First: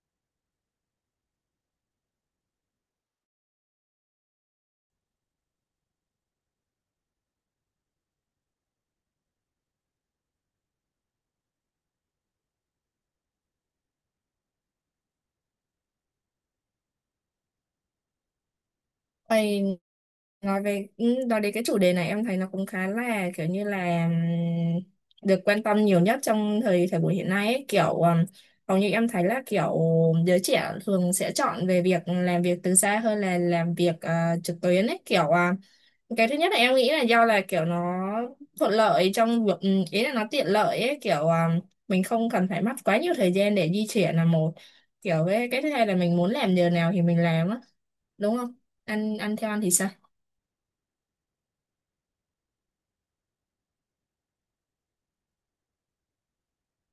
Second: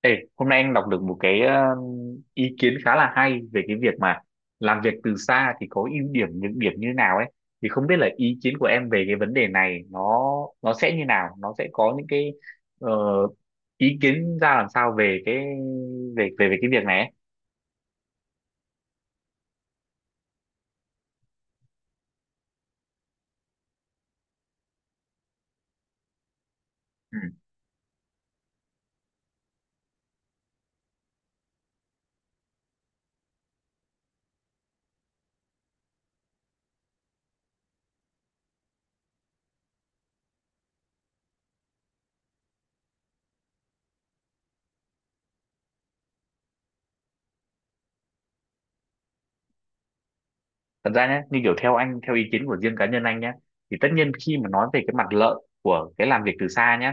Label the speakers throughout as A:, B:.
A: Ê, hôm nay anh đọc được một cái ý kiến khá là hay về cái việc mà làm việc từ xa thì có ưu điểm nhược điểm như thế nào ấy, thì không biết là ý kiến của em về cái vấn đề này nó sẽ như nào, nó sẽ có những cái ờ, ý kiến ra làm sao về cái về về về cái việc này ấy.
B: Ây, nói nói đến cái chủ đề này em thấy nó cũng khá là kiểu như là được quan tâm nhiều nhất trong thời thời buổi
A: Ừ.
B: hiện nay ấy. Kiểu, hầu như em thấy là kiểu giới trẻ thường sẽ chọn về việc làm việc từ xa hơn là làm việc trực tuyến ấy, kiểu cái thứ nhất là em nghĩ là do là kiểu nó thuận lợi trong việc, ý là nó tiện lợi ấy, kiểu à, mình không cần phải mất quá nhiều thời gian để di chuyển là một kiểu. Với cái thứ hai là mình muốn làm giờ nào thì mình làm á, đúng không? Ăn ăn theo ăn thì sao?
A: Thật ra nhé, như kiểu theo anh, theo ý kiến của riêng cá nhân anh nhé, thì tất nhiên khi mà nói về cái mặt lợi của cái làm việc từ xa nhé,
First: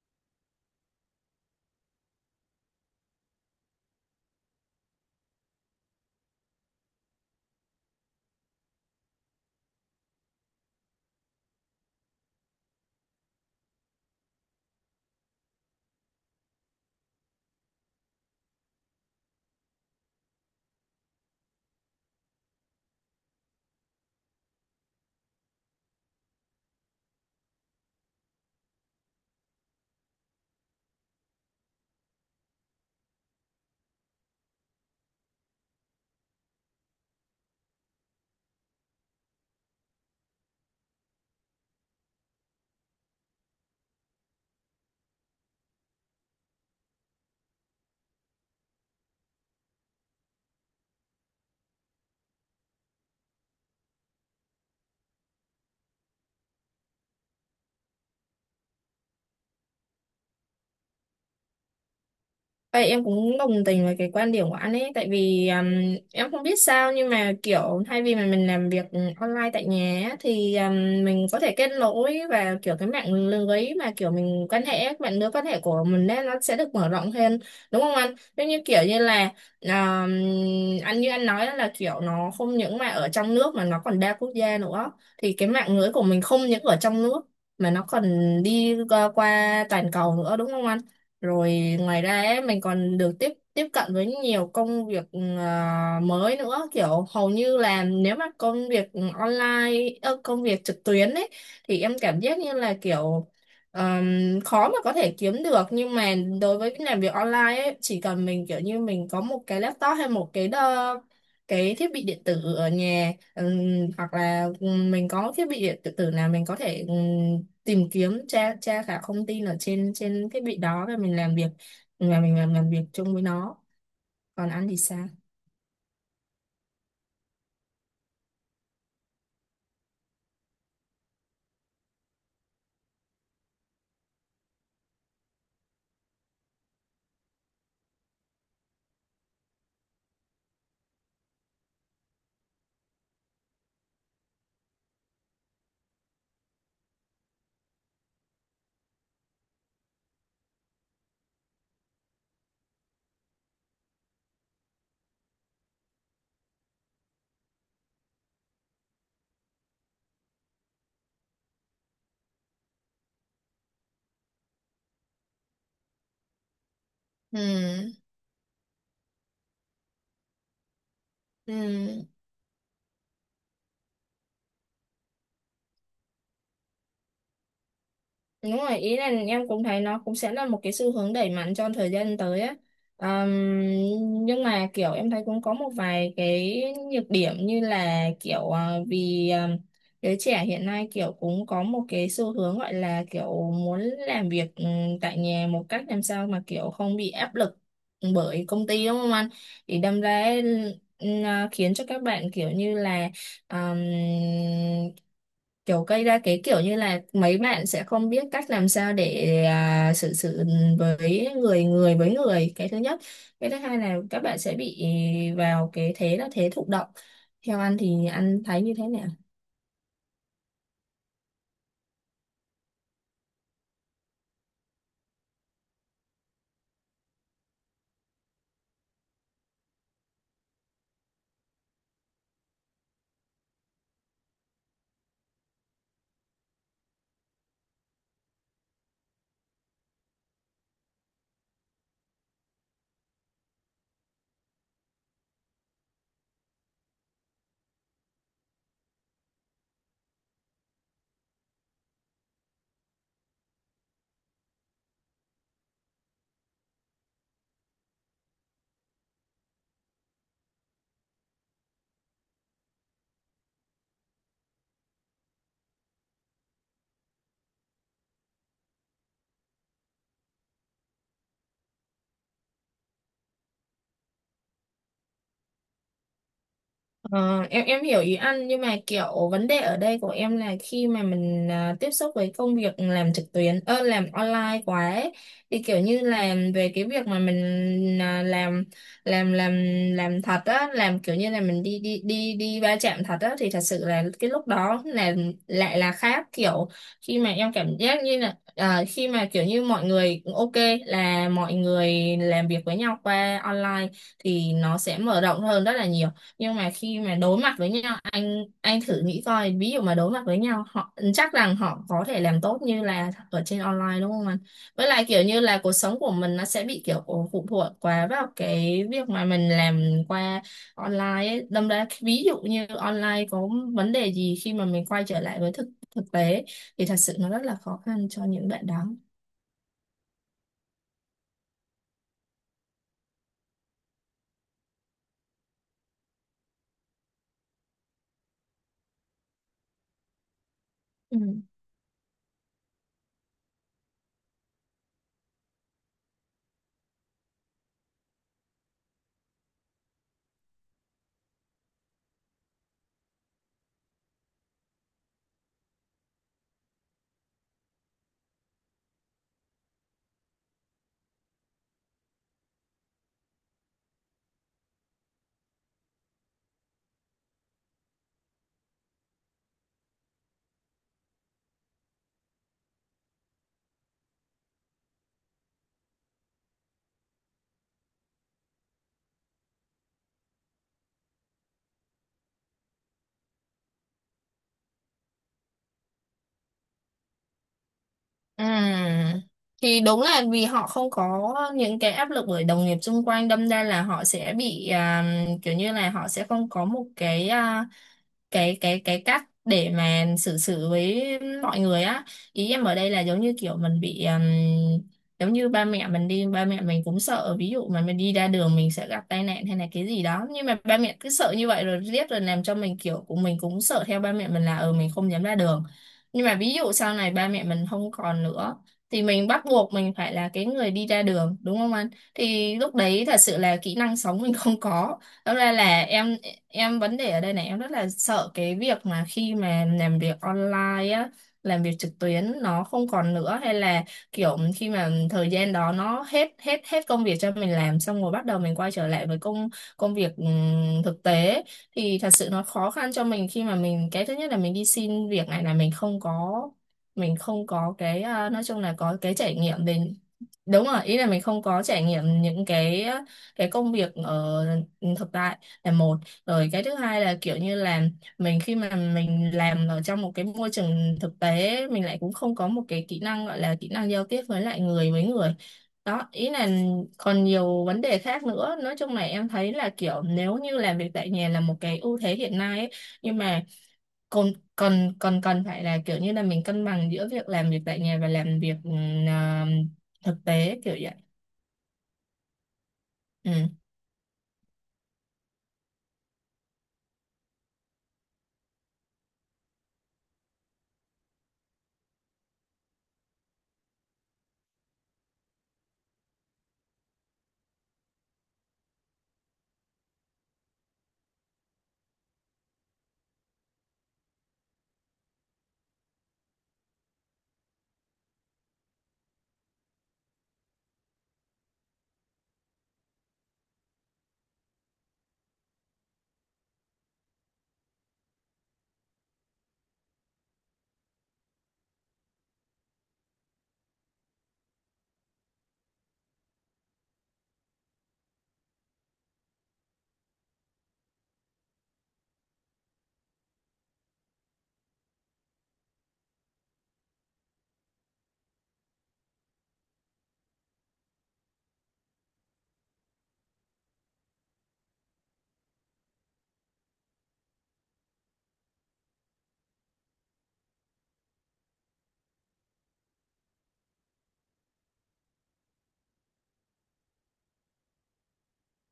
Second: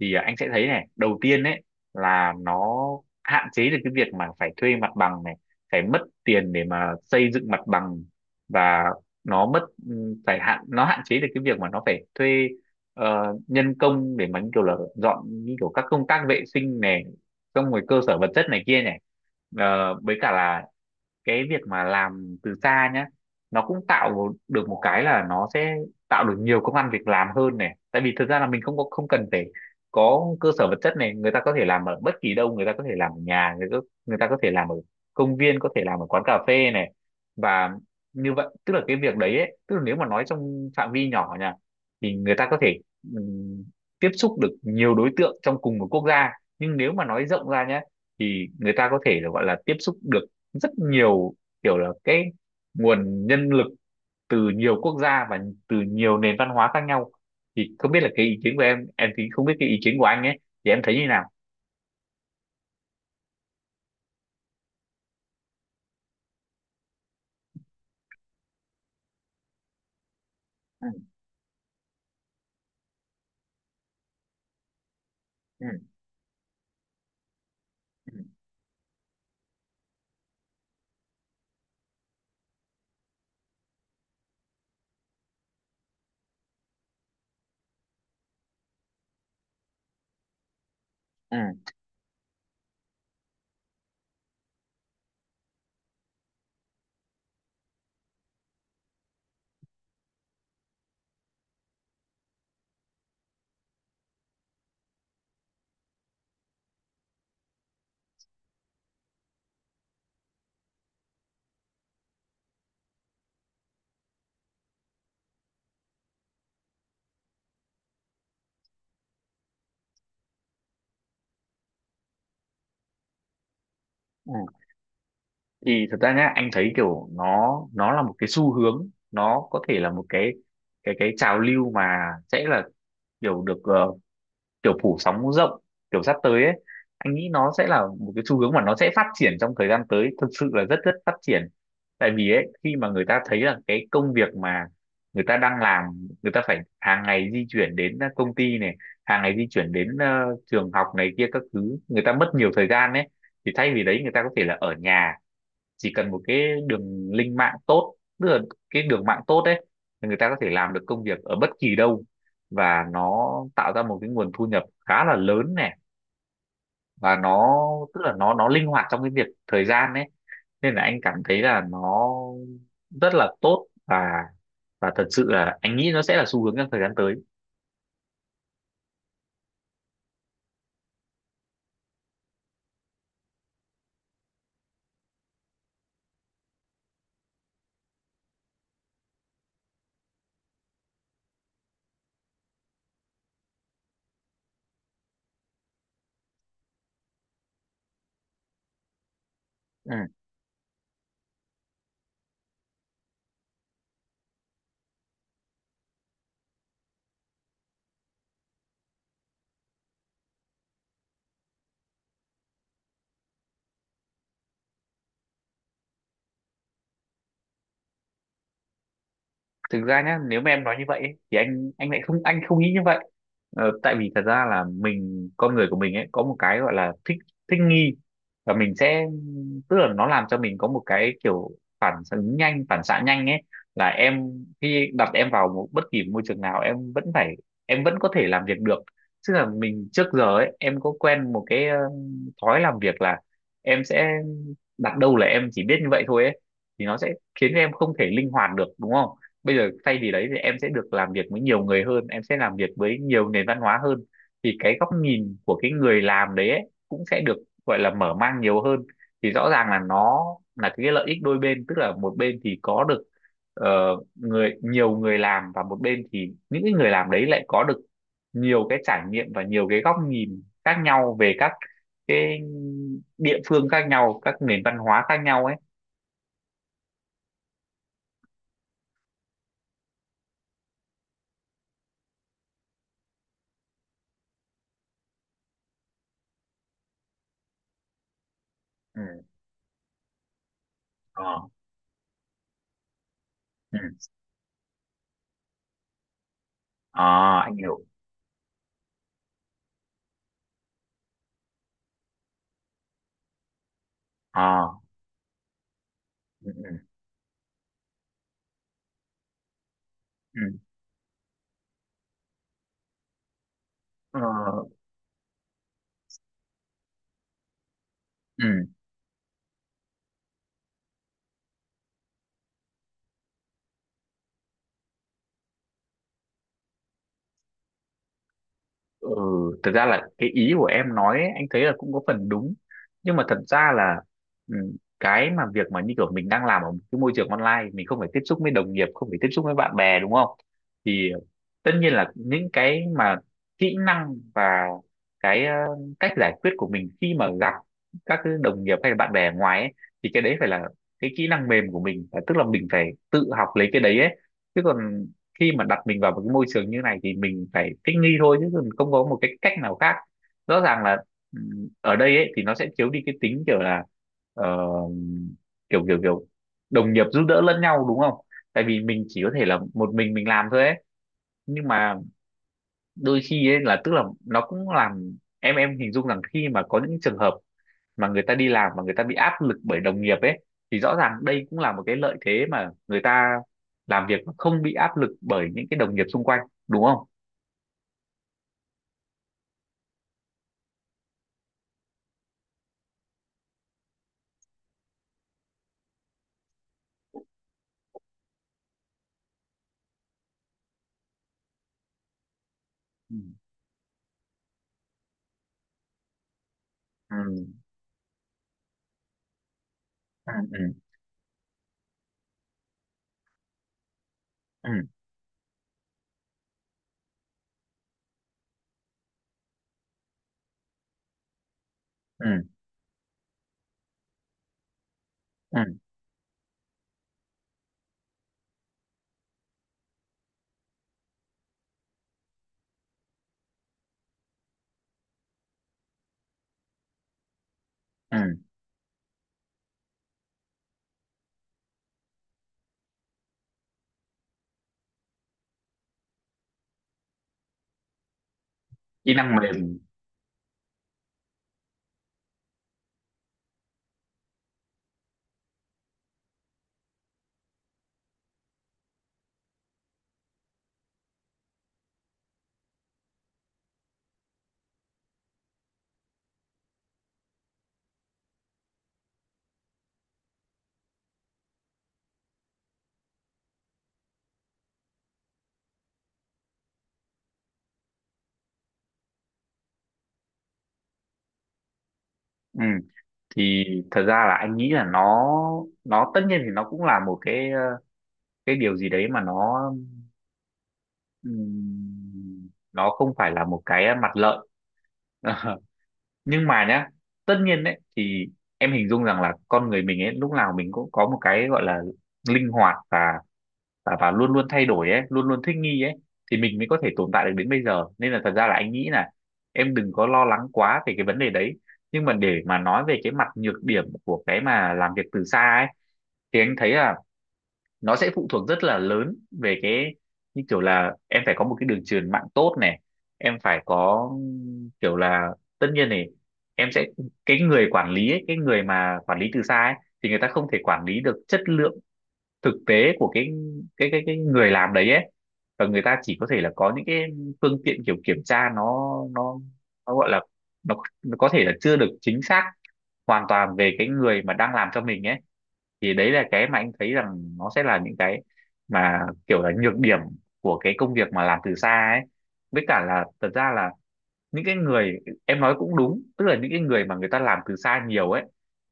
A: thì anh sẽ thấy này, đầu tiên ấy là nó hạn chế được cái việc mà phải thuê mặt bằng này, phải mất tiền để mà xây dựng mặt bằng, và nó mất phải hạn nó hạn chế được cái việc mà nó phải thuê nhân công để mà như kiểu là dọn, như kiểu các công tác vệ sinh này, xong rồi cơ sở vật chất này kia này. Ờ, với cả là cái việc mà làm từ xa nhá, nó cũng được một cái là nó sẽ tạo được nhiều công ăn việc làm hơn này, tại vì thực ra là mình không có không cần phải có cơ sở vật chất này, người ta có thể làm ở bất kỳ đâu, người ta có thể làm ở nhà người ta có thể làm ở công viên, có thể làm ở quán cà phê này. Và như vậy tức là cái việc đấy ấy, tức là nếu mà nói trong phạm vi nhỏ nha, thì người ta có thể ừm, tiếp xúc được nhiều đối tượng trong cùng một quốc gia, nhưng nếu mà nói rộng ra nhé, thì người ta có thể là gọi là tiếp xúc được rất nhiều kiểu là cái nguồn nhân lực từ nhiều quốc gia và từ nhiều nền văn hóa khác nhau. Thì không biết là cái ý kiến của em thì không biết cái ý kiến của anh ấy thì em thấy như nào?
B: Vậy em cũng đồng tình với cái quan điểm của anh ấy, tại vì em không biết sao nhưng mà kiểu thay vì mà mình làm việc online tại nhà á, thì
A: Ừ,
B: mình có thể kết nối, và kiểu cái mạng lưới mà kiểu mình quan hệ, mạng lưới quan hệ
A: ừ,
B: của mình đấy nó sẽ được mở rộng hơn, đúng không anh?
A: ừ,
B: Giống như kiểu như là um, anh như anh nói đó, là kiểu nó không những mà ở trong nước mà nó còn đa quốc gia nữa, thì cái mạng lưới của mình không những ở trong nước mà nó còn đi qua, qua toàn cầu nữa, đúng không anh?
A: ừ.
B: Rồi, ngoài ra ấy, mình còn được tiếp tiếp cận với nhiều công việc à, mới nữa, kiểu hầu như là nếu mà công việc online ơ, công việc trực tuyến ấy thì em cảm giác như là kiểu khó mà có thể kiếm được, nhưng mà đối với cái làm việc online ấy chỉ cần mình kiểu như mình có một cái laptop hay một cái đơ, cái thiết bị điện tử ở nhà, hoặc là mình có thiết bị điện tử nào mình có thể tìm kiếm, tra tra cả thông tin ở trên trên thiết bị đó rồi mình làm việc và mình làm việc chung với nó. Còn
A: Ừ.
B: anh thì sao?
A: Thì thật ra nhá, anh thấy kiểu nó là một cái xu hướng, nó có thể là một cái cái trào lưu mà sẽ là kiểu được kiểu phủ sóng rộng kiểu sắp tới ấy. Anh nghĩ nó sẽ là một cái xu hướng mà nó sẽ phát triển trong thời gian tới, thực sự là rất rất phát triển. Tại vì ấy, khi mà người ta thấy là cái công việc mà người ta đang làm, người ta phải hàng ngày di chuyển đến công ty này, hàng ngày di chuyển đến trường học này kia các thứ, người ta mất nhiều thời gian ấy, thì thay vì đấy người ta có thể là ở nhà, chỉ cần một cái đường link mạng tốt, tức là cái đường mạng tốt đấy, thì người ta có thể làm được công việc ở bất kỳ đâu, và nó tạo ra một cái nguồn thu nhập khá là lớn này. Và nó
B: Ừ.
A: tức là nó linh hoạt trong cái việc thời gian đấy, nên là anh cảm thấy
B: Ừ.
A: là nó rất là tốt. Và thật sự là anh nghĩ nó sẽ là xu hướng trong thời gian tới.
B: Đúng rồi, ý là em cũng thấy nó cũng sẽ là một cái xu hướng đẩy mạnh trong thời gian tới á. Ờm, nhưng mà kiểu em thấy cũng có một vài cái nhược điểm, như là kiểu giới trẻ hiện nay kiểu cũng có một cái xu hướng gọi là kiểu muốn làm việc tại nhà, một cách làm sao mà kiểu không bị áp lực bởi công ty, đúng không anh? Thì
A: Ừ.
B: đâm ra khiến cho các bạn kiểu như là ờm, kiểu gây ra cái kiểu như là mấy bạn sẽ không biết cách làm sao để à, xử sự với người, người với người, cái thứ nhất. Cái thứ hai là các bạn sẽ bị vào cái thế là thế thụ động. Theo anh thì anh thấy như thế nào?
A: Thực ra nhá, nếu mà em nói như vậy ấy, thì anh lại không, anh không nghĩ như vậy. Ờ, tại vì thật ra là mình, con người của mình ấy có một cái gọi là thích thích nghi. Và mình sẽ, tức là nó làm cho mình có một cái kiểu phản ứng nhanh, phản xạ nhanh ấy. Là em khi đặt em vào một bất kỳ môi trường nào, em vẫn phải, em vẫn có thể làm việc được. Tức là mình trước giờ ấy, em có quen một cái thói làm việc là em sẽ đặt đâu là em chỉ biết như vậy thôi ấy, thì nó sẽ khiến em không thể linh hoạt được, đúng không? Bây giờ thay vì đấy thì em sẽ được làm việc với nhiều người hơn, em sẽ làm việc với nhiều nền văn hóa hơn, thì cái góc nhìn của cái người làm đấy ấy, cũng sẽ được gọi là mở mang nhiều hơn. Thì rõ ràng là nó là cái lợi ích đôi bên, tức là một bên thì có được ờ, nhiều người làm, và một bên thì những cái người làm đấy lại có được nhiều cái trải nghiệm và nhiều cái góc nhìn khác nhau về các cái địa phương khác nhau, các nền văn hóa khác nhau ấy.
B: Ờ, em hiểu ý anh, nhưng mà kiểu vấn đề ở đây của em là khi mà mình à, tiếp xúc với công việc làm trực tuyến ơ làm online quá ấy, thì kiểu như là về cái việc mà mình à,
A: Ừ.
B: làm làm làm thật á, làm kiểu
A: Ờ.
B: như là mình đi đi đi đi va chạm thật á, thì thật
A: Ừ.
B: sự là cái lúc đó là lại là khác kiểu.
A: Ờ,
B: Khi mà em
A: anh
B: cảm
A: hiểu.
B: giác như là à, khi mà kiểu như mọi người ok là mọi người làm việc với nhau qua online thì
A: Ờ.
B: nó sẽ mở rộng hơn rất là nhiều,
A: Ừ,
B: nhưng
A: ừ,
B: mà khi mà đối mặt với nhau, anh thử nghĩ coi, ví dụ mà đối mặt với
A: ừ.
B: nhau họ chắc rằng họ có thể làm tốt như là ở trên online, đúng
A: ờ,
B: không anh? Với lại kiểu như là cuộc sống của mình nó sẽ bị kiểu phụ thuộc quá vào
A: ừ,
B: cái việc mà mình làm qua online ấy. Đâm ra ví dụ như online có vấn đề gì, khi mà mình quay trở lại với thực thực tế thì thật sự nó rất là khó khăn cho những bạn đó.
A: ừ. Thực ra là cái ý của em nói ấy, anh thấy là cũng có phần đúng. Nhưng mà thật ra là ừ, cái mà việc mà như kiểu mình đang làm ở một cái môi trường online, mình không phải tiếp xúc với đồng nghiệp, không phải tiếp xúc với bạn bè, đúng không? Thì
B: Ừ.
A: tất nhiên là những cái mà kỹ năng và cái cách giải quyết của mình khi mà gặp các cái đồng nghiệp hay là bạn bè ở ngoài ấy, thì cái đấy phải là cái kỹ năng mềm của mình, tức là mình phải tự học lấy cái đấy ấy. Chứ còn khi mà đặt mình vào một cái môi trường như này thì mình phải thích nghi thôi, chứ còn không có một cái cách nào khác. Rõ ràng là ở đây ấy thì nó sẽ thiếu đi cái tính kiểu là ờ, kiểu kiểu kiểu đồng nghiệp giúp đỡ lẫn nhau, đúng không? Tại vì mình chỉ có thể là một mình làm thôi ấy. Nhưng mà đôi khi ấy, là tức là nó cũng làm em, hình dung rằng khi mà có những trường hợp mà người ta đi làm mà người ta bị áp lực bởi đồng nghiệp ấy, thì rõ ràng đây cũng là một cái lợi thế mà người ta làm việc mà không bị áp lực bởi những cái đồng nghiệp xung quanh, đúng không?
B: À, thì đúng là vì họ không có những cái áp lực bởi đồng nghiệp xung quanh, đâm ra là họ sẽ bị à, kiểu như là họ sẽ không có một cái à, cái cách để mà xử xử với mọi người á. Ý em ở đây là
A: Ừ.
B: giống như kiểu mình bị giống như ba mẹ mình đi, ba mẹ mình cũng sợ
A: Ừ.
B: ví dụ mà mình đi ra đường mình sẽ gặp tai nạn hay là cái gì đó, nhưng mà
A: Ừ.
B: ba mẹ cứ sợ như vậy rồi riết rồi làm cho mình kiểu của mình cũng sợ theo ba mẹ mình, là
A: Ừ.
B: ừ mình không dám ra đường. Nhưng mà ví dụ sau này ba mẹ mình không còn nữa thì mình bắt buộc mình phải là cái người đi ra đường, đúng không anh?
A: Ừ.
B: Thì lúc đấy thật sự là kỹ năng sống mình không có. Đó, ra
A: Ừ. Ừ.
B: là em vấn đề ở đây này, em rất là sợ cái việc mà khi mà làm việc online á, làm việc trực tuyến nó không còn nữa, hay là kiểu khi mà thời gian đó nó hết, hết công việc cho mình làm xong rồi, bắt
A: Ừ.
B: đầu mình quay trở lại với công, công việc thực tế thì thật sự nó khó khăn cho mình, khi mà mình cái thứ nhất là mình đi xin việc này, là mình không có, mình không có cái à, nói chung là có
A: Kỹ
B: cái
A: năng
B: trải nghiệm về.
A: mềm.
B: Đúng rồi, ý là mình không có trải nghiệm những cái công việc ở thực tại là một. Rồi cái thứ hai là kiểu như là mình khi mà mình làm ở trong một cái môi trường thực tế, mình lại cũng không có một cái kỹ năng, gọi là kỹ năng giao tiếp với lại người với người. Đó, ý là còn nhiều vấn đề khác nữa. Nói chung là em thấy là kiểu nếu như làm việc tại nhà là một cái ưu thế hiện nay ấy, nhưng mà còn, còn phải là kiểu như là mình cân bằng giữa việc làm việc tại nhà và làm việc à, thực tế kiểu vậy.
A: Ừ.
B: ừ
A: Thì thật ra là anh nghĩ là nó tất nhiên thì nó cũng là một cái cái điều gì đấy mà nó không phải là một cái mặt lợi. Nhưng mà nhá, tất nhiên đấy thì em hình dung rằng là con người mình ấy lúc nào mình cũng có một cái gọi là linh hoạt, và và luôn luôn thay đổi ấy, luôn luôn thích nghi ấy, thì mình mới có thể tồn tại được đến bây giờ. Nên là thật ra là anh nghĩ là em đừng có lo lắng quá về cái vấn đề đấy. Nhưng mà để mà nói về cái mặt nhược điểm của cái mà làm việc từ xa ấy, thì anh thấy là nó sẽ phụ thuộc rất là lớn về cái, như kiểu là em phải có một cái đường truyền mạng tốt này, em phải có kiểu là, tất nhiên này, em sẽ, cái người quản lý ấy, cái người mà quản lý từ xa ấy, thì người ta không thể quản lý được chất lượng thực tế của cái cái người làm đấy ấy. Và người ta chỉ có thể là có những cái phương tiện kiểu kiểm tra, nó gọi là nó, nó có thể là chưa được chính xác hoàn toàn về cái người mà đang làm cho mình ấy. Thì đấy là cái mà anh thấy rằng nó sẽ là những cái mà kiểu là nhược điểm của cái công việc mà làm từ xa ấy. Với cả là thật ra là những cái người, em nói cũng đúng, tức là những cái người mà người ta làm từ xa nhiều ấy,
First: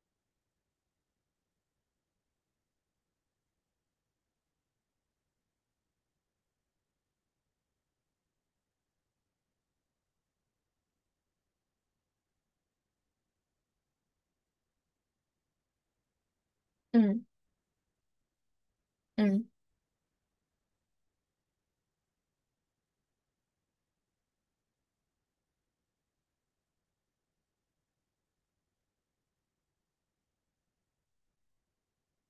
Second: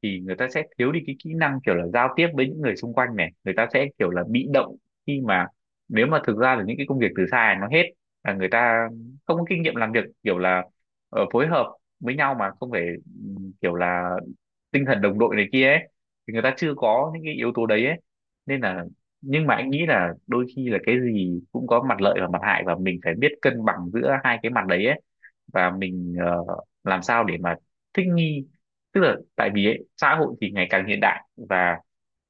A: thì người ta sẽ thiếu đi cái kỹ năng kiểu là giao tiếp với những người xung quanh này, người ta sẽ kiểu là bị động khi mà, nếu mà thực ra là những cái công việc từ xa này nó hết, là người ta không có kinh nghiệm làm việc kiểu là phối hợp với nhau mà không phải ừ, kiểu là tinh thần đồng đội này kia ấy, thì người ta chưa
B: ừ
A: có những cái yếu tố đấy ấy. Nên là,
B: ừ
A: nhưng mà anh nghĩ là đôi khi là cái gì cũng có mặt lợi và mặt hại, và mình phải biết cân bằng giữa hai cái mặt đấy ấy. Và mình làm sao để mà thích nghi, tức là tại vì ấy, xã hội thì ngày càng hiện đại, và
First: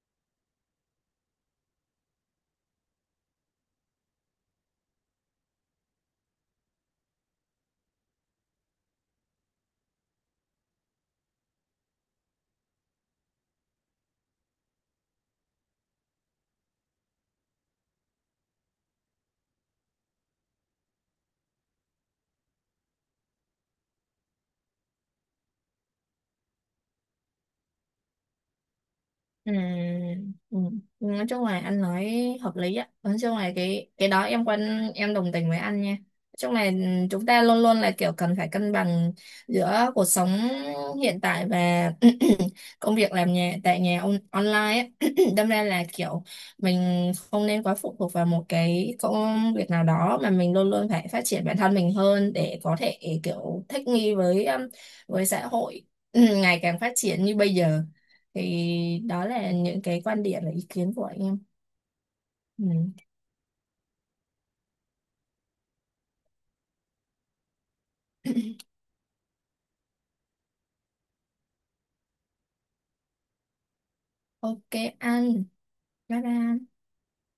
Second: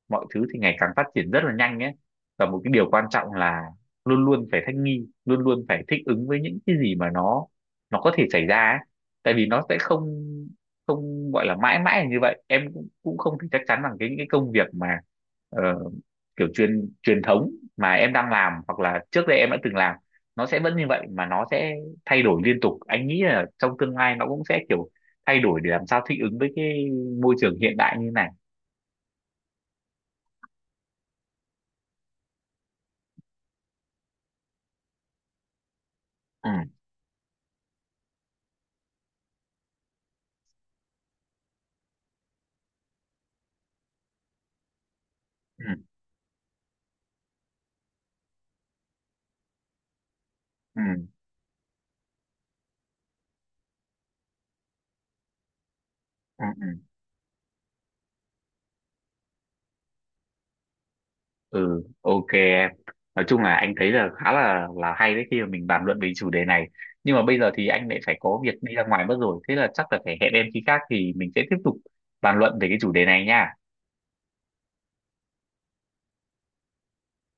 A: mọi thứ thì ngày càng phát triển rất là nhanh ấy. Và một cái điều quan trọng là luôn luôn phải thích nghi, luôn luôn phải thích ứng với những cái gì mà nó có thể xảy ra ấy. Tại vì nó sẽ không, không gọi là mãi mãi là như vậy. Em cũng, cũng không thể chắc chắn rằng cái những cái công việc mà ờ, kiểu truyền truyền thống mà em đang làm hoặc là trước đây em đã từng làm, nó sẽ vẫn như vậy, mà nó sẽ thay đổi liên tục. Anh nghĩ là trong tương lai nó cũng sẽ kiểu thay đổi để làm sao thích ứng với cái môi trường hiện đại như này.
B: Ừ, ừ. Nói chung là anh nói hợp lý á, nói chung là cái đó em quan, em đồng tình với anh nha. Nói
A: Ừ,
B: chung là chúng ta luôn luôn là kiểu cần phải cân bằng giữa cuộc sống hiện tại và công việc làm nhà, tại nhà on online á, đâm ra
A: ừ,
B: là kiểu mình không nên quá phụ thuộc vào một cái công việc nào đó, mà mình luôn
A: ừ,
B: luôn phải phát triển bản thân mình hơn để có thể kiểu thích nghi với xã hội
A: ừ,
B: ngày
A: ừ.
B: càng phát triển như bây giờ. Thì đó là những cái quan điểm và ý kiến của anh em.
A: Ừ, ok
B: Ừ.
A: em. Nói chung là anh thấy là khá là hay đấy khi mà mình bàn luận về chủ đề này. Nhưng mà bây giờ thì anh lại phải có việc đi ra ngoài mất rồi, thế là chắc là phải hẹn em khi khác thì mình sẽ tiếp tục bàn luận về cái chủ đề này nha.
B: Ok anh, bye bye.